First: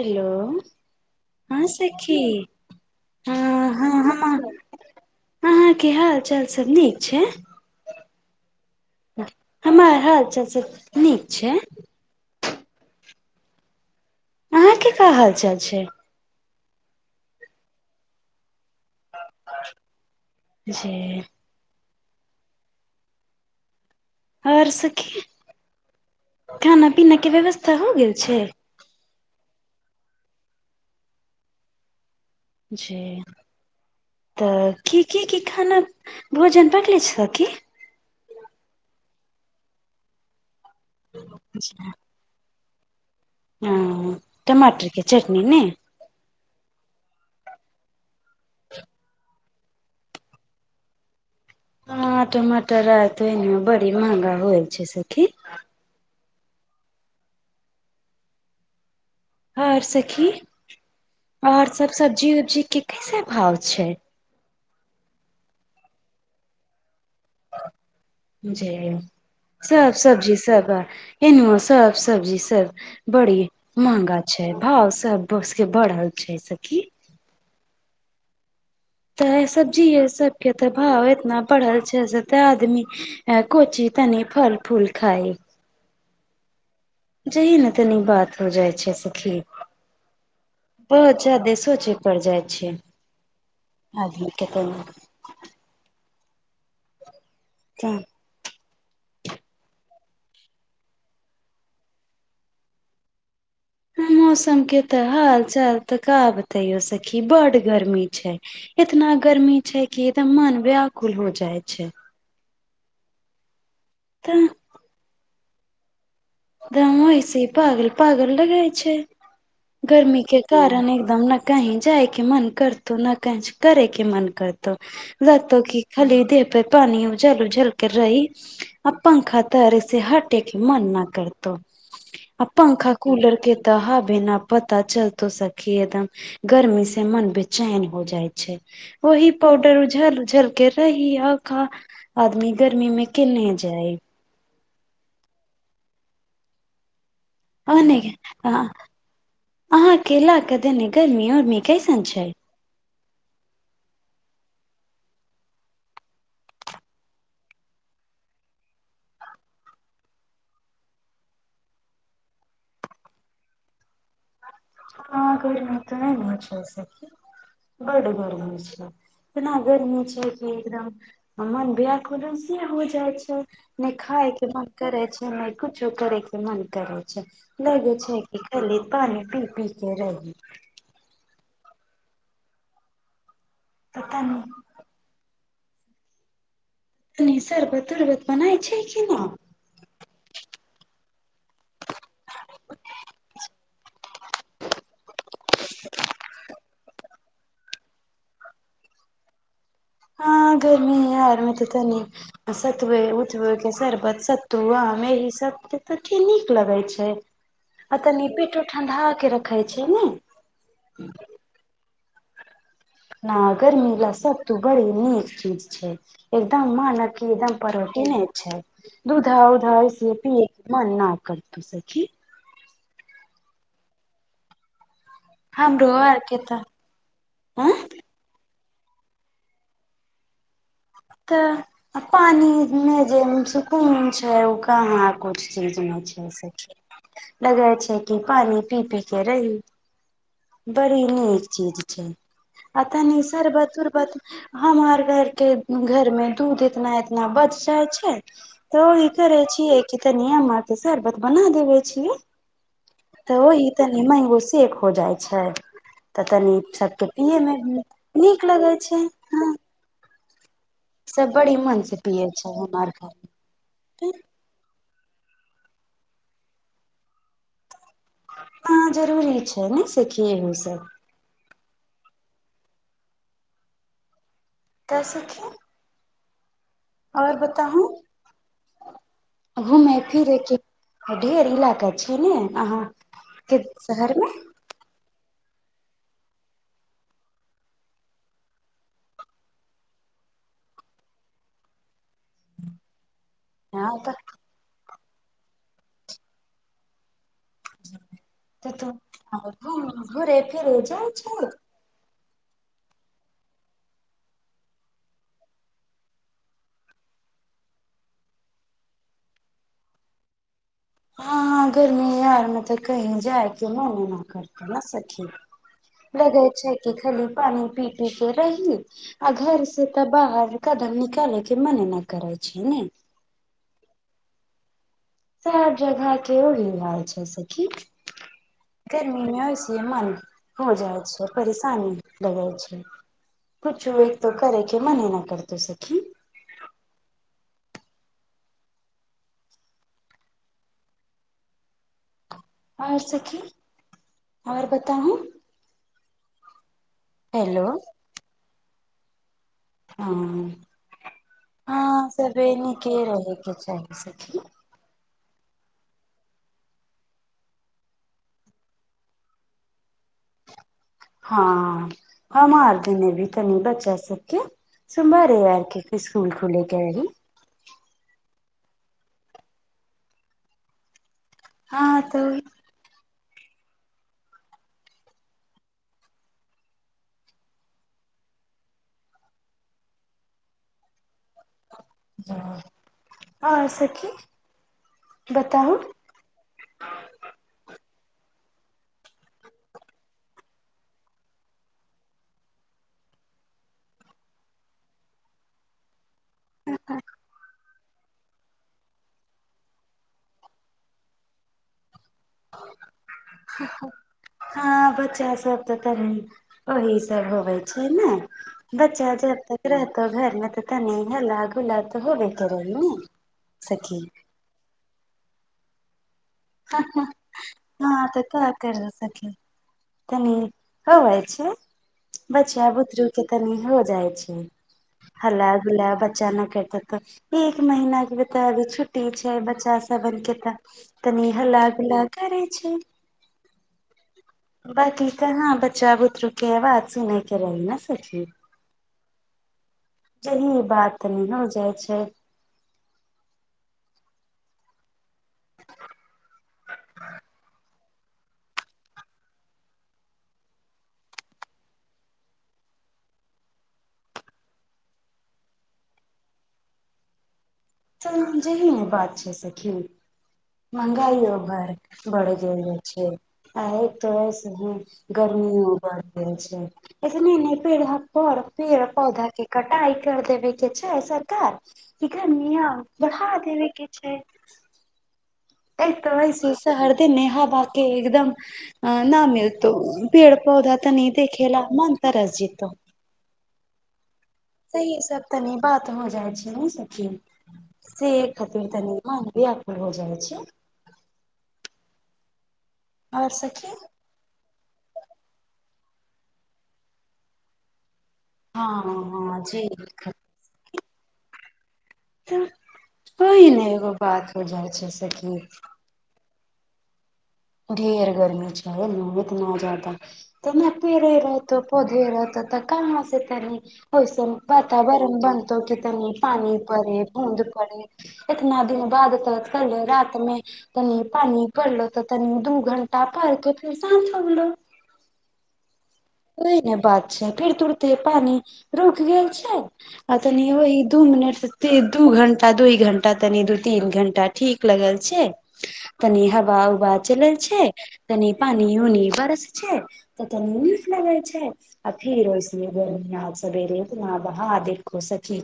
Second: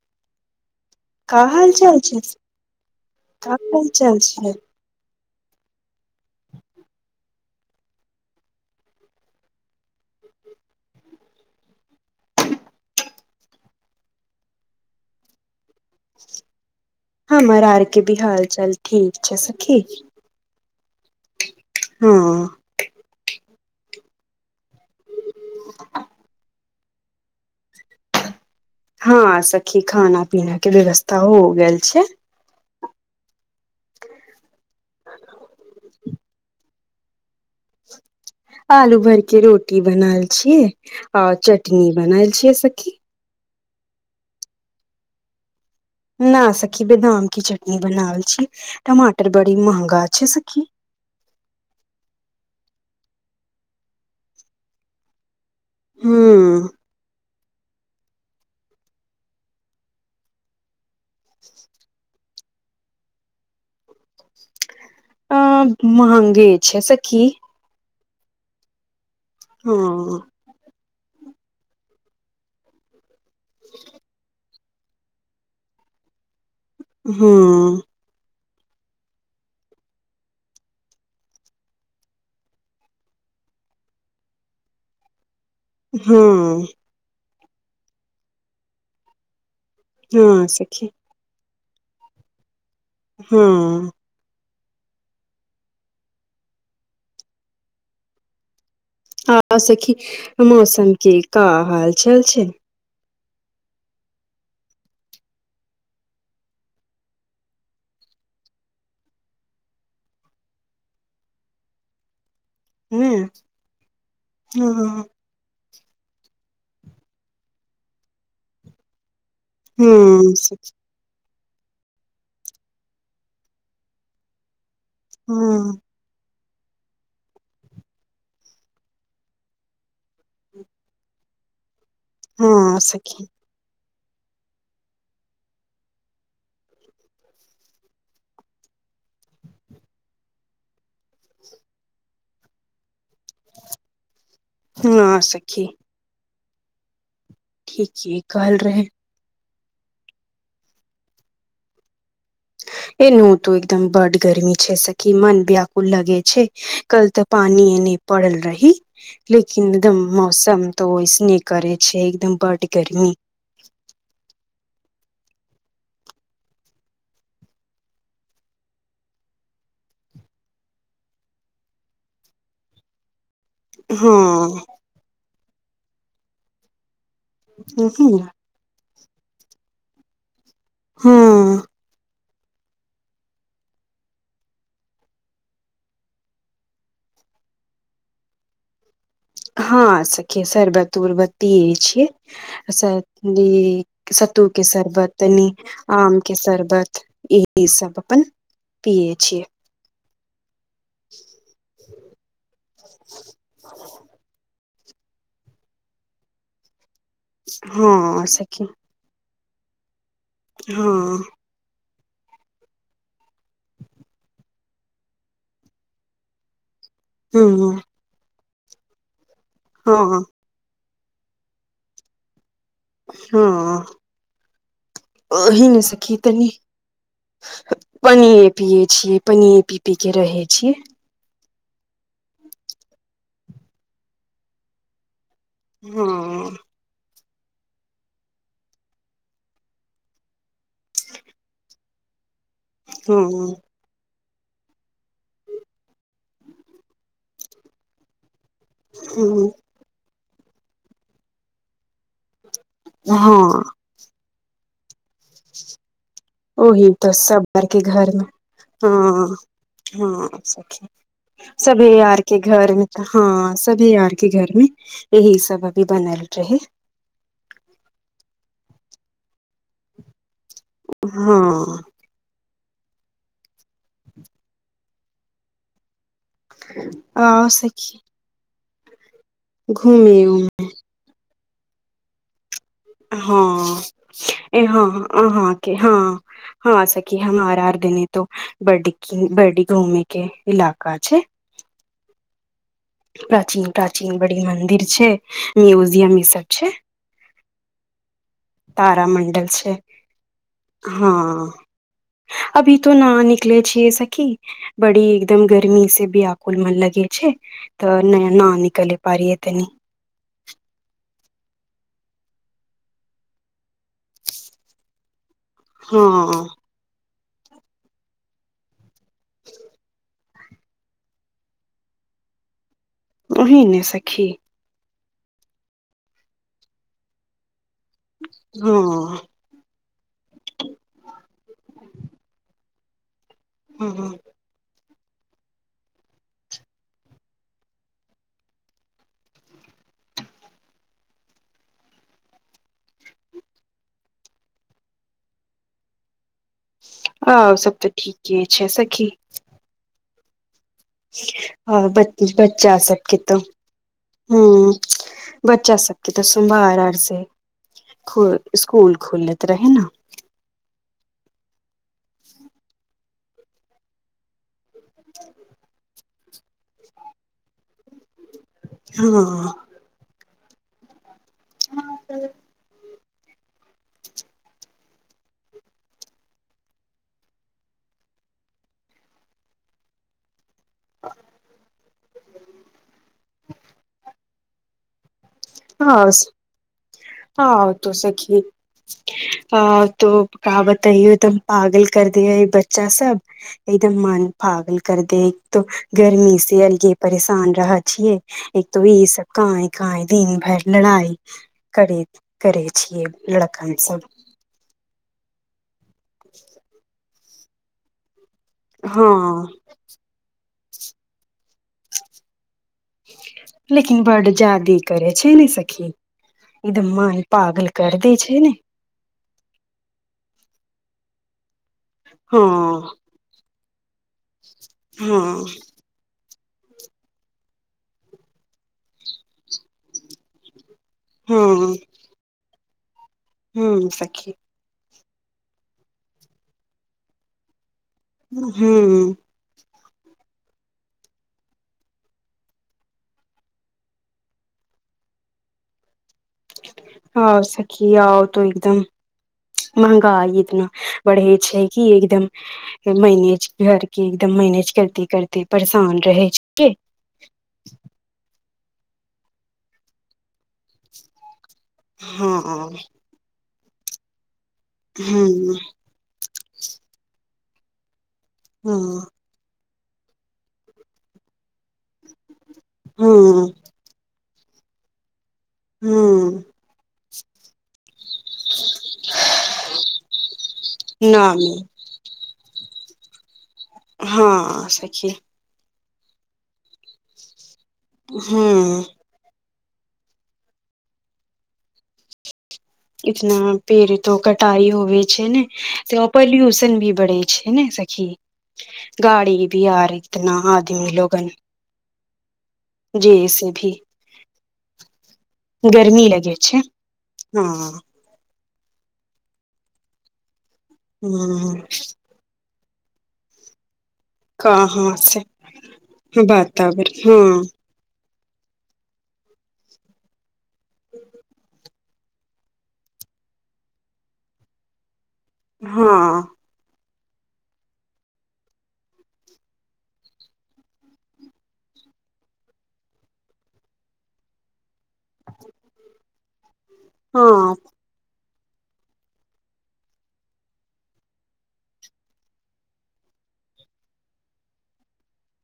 hello का हँ हाल चाल छै सखी हँ का हाल हँ चाल हम अहाँ छै हँ हँ की हाल चाल सब नीक छै हमर हाल चाल सब नीक छै अहाँ के का हाल चाल छै हमर आर के भी हाल चाल ठीक छै सखी जे हँ आर सखी खाना पीना के व्यवस्था हो गेल छै हँ सखी खाना पीना के व्यवस्था हो हो गेल छै जी तऽ की की की खाना भोजन पकले छ की आलू भर के रोटी बनायल छियै आ चटनी बनल छियै सखी हँ टमाटर के चटनी ने न सखी बेदाम के चटनी बनावल छी टमाटर बड़ी महगा छै सखी हँ टमाटर आत में बड़ी महगा होइल छै सखी हँ आओर सखी आओर सब सब्जी जी के कैसे भाव छै हं महंगे छै सखी जे सब हँ सब्जी सब एनेहु सब सब्जी सब बड़ी महंगा छै भाव सब वस्तु के बढ़ल छै सखी हँ तऽ सब्जी सब के तऽ भाव एतना बढ़ल छै से ते आदमी ए कोची तनि फल फूल खाय हँ जही ने तनी बात हो जाइ छै सखी हँ सखी बहुत जादे सोचे पड़ जाइ छै हँ केत त आ सखी मौसम के का हाल चाल छै [inaudible] मौसम के त हाल चाल तऽ का बतएयो सखी बड गर्मी छै इतना गर्मी छै कि एकदम मन व्यकुल हो जाइ छै हूं तऽ हूं हूं घमोरी से पागल पागल लगय छै गर्मी हँ के सखी कारण एकदम न कहीं जाइके मन करतौ न काज करैके मन करत लागतो हँ की खाली देह पर पानी उझल उझल कर रही आ पंखा तरे से हटे के मन न कर तौ आ हँ पंखा सखी कूलर के त ह बिना पता चलतो सखी एकदम गर्मी से मन बेचैन हो जाइ छै ओहि पाउडर ऊझल उझलके रहहि आखा आदमी गर्मीमे केने जाए हं सखी ओहन ठीके कहल रहे अहां के ल ह क देने गर्मी ओर्मी कैसन छै ए नू तऽ एकदम बड गर्मी छै सखी मन ब्याकुल लगे छै कल तऽ प पानि ए नहि पड़ल रही लेकिन एकदम मौसम तो ऐसने करे छै एकदम बड गर्मी हँ गर्मी तऽ नहि ने छै बड गर्मी छै इतना गर्मी छै कि एकदम मन ब्याकुलन से हो जाइ छै नहि खायके हँ मन करै छै नहि कुछो करैके मन करै छै लगे छै कि खली पानि पी पी के रही हँ पता नहि तनी सरबत उरबत बनाय छै की न हँ सखी सरबत उरबत पियए छिय स ई सत्तू के शरबत तनि आम के शर्बत इह सब अपन पियै छियै आ गर्मी आरमे ते तनि सतुए उठबए के शरबत सतु आ मे ही सब के नीक लगे छै आ हँ तनी सखी पेटो ठंडा के र खाय छै ने हँ न गरमी लय सत्तु बड़ी नीक चीज छै एकदम मान की एकदम हँ परोटी नहि छै दूधअ उधअ ऐसीए हँ पी मन न करतओ सखी हँ और ही नहि हमरो सकी आरके तनी तऽ आँ पनीय पियए छीयै पनीये पी पी के रहे छीयै त पानी मे जे सुकून छै उ कहाँ कु चीज नहि छै हँ सखी लगै छै कि पानी पी पी के रहि बरीनीक चीज छै अतअ नि हँ सरबत ऊरबत हमर घरके घरमे दूध इतना इतना बच जाइ छै तऽ ई करे हँ छियै कि तनिय मां के शरबत बना देबे छियै तऽ ओह ई हँ तनि मैंगो सेक हो जाइ छै तऽ तनी ओही सबके तऽ पिये मे सबघरके घरमे नीक लगे हँ छै हँ हँ खी सब बड़ी सभ मन से यार पिये के छै घरमे हमार तऽ हँ घर सभी यार के घरमे यही सब अभी बनल रहै हाँ जरूरी छै नहि सखी एहू सब हँ त सखी आ सखी घुमे घूमे फिरे के ढेर इलाका छय ने अहाँके हँ शहरमे ए हँ हँ अहां हँ हँ सखी हमर आर दने त बड बड घूम के टाका छै ह प्राचीन प्राचीन बड़ी मंन्दिर छै म्यूजियम ई सब छै त तारामंडल छै तऽ घरे फिर जाउ हँ छ अभी तो न निकले छिय सखी बड़ी एकदम गर्मी से भी आकुल मन लगे तऽ नया न निकले पारीऐ तनी हँ गर्मी आारमे तऽ कहीं जायके मोन न करते न सखी लगै हँ छै की खाली पानी पी पी के रहहि आ घर से तऽ बाहर कदम निकाले के मने न करै छै ने उन्हहि ने सखी सए जगह केओ न रहलाल छै स की हँ गर्मी मे होइस मन हो जाइ छै परेशानी लगै छै पूछू एक हँ त करै कि मने न करय हय सखी आओर सखी आओर बताहुू आओर ओ सब तऽ ठीके छै सखी हँ आ ब हँ सबे बच्चा नीके सबके रहे तऽ के चाही सखी ह बच्चा सबके तऽ सोमवार आर से ख स्सकुल खोलैत रहे ने हँ हमार दने भी तनी बच्चा सबके सोमवारे आर क स्कूल खुलैयकें रही हँ ह त हँ [inaudible] ह आँ सखी बताउ हँ तू सखी अ तो क बताइौ त हम पागल कर द ह बच्चा सब एकदम मन पागल कर दे एक तो गर्मी से अलगे परेशान रहत छिये एक तो ई सब कांय कांय दिन भरि लड़ाई करैत करै छियै लड़कन सभ हँ बच्चा सब तऽ तनी ओहे सब होवे छै ने हँ बच्चा जब तक रहतौ घरमे तऽ तनी हल्ला गुल्ला तऽ होबे करै ने लेकिन सखी बड्ड जादे करै छै ने सखी ईदम्म मन पागल कर हँ देै तऽ छै का ने कर सकी तनी हो जाइ छै हँ बच्चा बुतरू के तनी हो जाइ छै हँ हल्ला गुल्ला बच्चा न करतै तऽ एक महीना के बता अभी छुट्टी छै बच्चा सबन के तऽ तनी हल्ला गुल्ला करै छै हूँ सखी बाकी कहँ बच्चा बुतरु के आवाज सुनै के रहै न हूँ जहिये बात नहि हो जाय छै [inaudible] हँ सखी आओर तुम बताउ [unintelligible] महंगाई इतना बढ़ै छै कि एकदम मैनेज घरके एकदम मैनेज करते करते परेशान रहै छी की जेही ने बात छै सखी महंगाइयो भर बढ़ हँ गेल हँ छै आ एक तो हूँ हँ गर्मियों बढ़ गेल छै एतनी नहि पैन हेत [unintelligible] पर पेड़ पौधा के कटाई कर देबै के छै सरकार कि गर्मी बढ़ा हँ देबै के छै तै कहै हँ छी सहरदे नेहा बात के एकदम न मिलतौ पेड़ पौधा तनी देखे नामी ला मन तरस जेतो तऽ हँ सखी तनी बात हो जाइ छै ने सखी सेहे खातिर हूँ तनी मोन दियत भऽ जाय छै आओर इतना सखी पेड़ तो कट टाई होवे छै ने से पोल्यूशन भी बढ़ै छै ने सखी हँ गाड़ी हँ बिआर जी इतना आदमी लोगन तऽ जी वही से ने भी एगो बात हो जाइ छै सखी गर्मी लगे छैे ढेर गर्मी छै लू इतना जादा तऽ नै पेड़े रहतौ ह पौधे रहतौ ता कहाँ से गर्मी ओय सन कहाँ वातावरण से बनतौ कि तनी पानी वातावरण पड़े बूँद हँ पड़े इतना दिन बाद त कल रात में कनि पानि पड़लो त तनी दू घंटा पढ़ के फेर शांत हो गेलो ओहि न बात फेर तुरते पानी रुक गेल छै आ तनि ओहि दू मिनट से दू घंटा दू घंटा तनि दू तीन घंटा ठीक लगल छै तनि हवा उवा चलल हँ हँ छै तनी पानी उनी बरस छै तऽ तनी लगै छै आ फिर ओहिसने गर्मी आज सबेरे इतना बहा देखु सखी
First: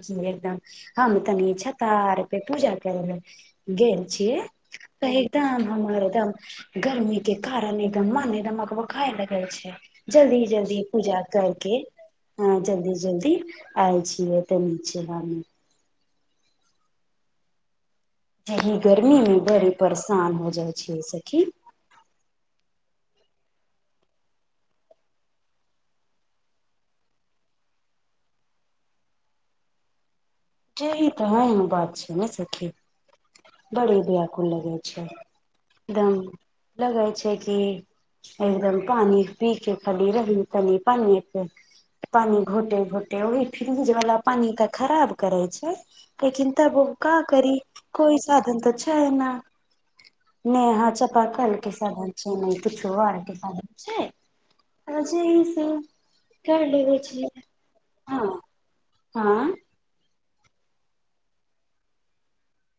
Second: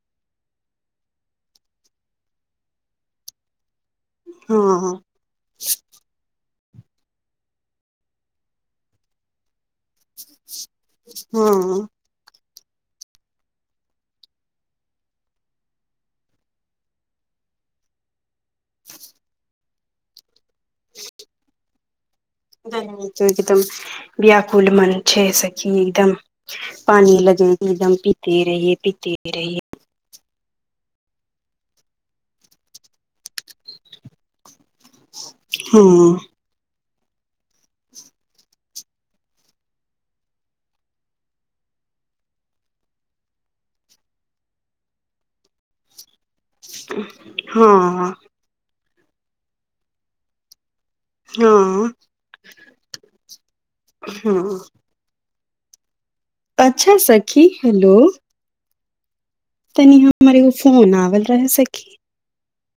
[inaudible] छियै हँ तऽ एकदम हम हरदम गर्मी के कारण एकदम मन एकदम अकबकाय लगल छै जल्दी जल्दी जी पूजा करके हँ हँ जल्दी जल्दी आयल छिये तऽ नीचे हम एही गर्मी मे बड़े परेशान हो जाइ छियै सखी गर्मी सँ एकदम व्याकुल मन छै सखी एकदम पानी लग दम पीते रहियए पीते रहिए जेहि त हँ एन बात छै ने सखी बड़े व्याकुल लगे छै एकदम हँ लगै छै कि एकदम पानी पीके खली रह तनी पानिये पे पानी घोटे घोटे ओहि फ्रिज वाला पानि तऽ खराब करै छै लेक त ब का करी हँ कोइ साधन त छ छैना नेहा चापाकल के हँ साधन छै नहि किछो आर के साधन हँ छै जे से कर अच्छा लेबै छियै सखी हलो हँ हँ तनी हमरएगो फोन आवल रह सखी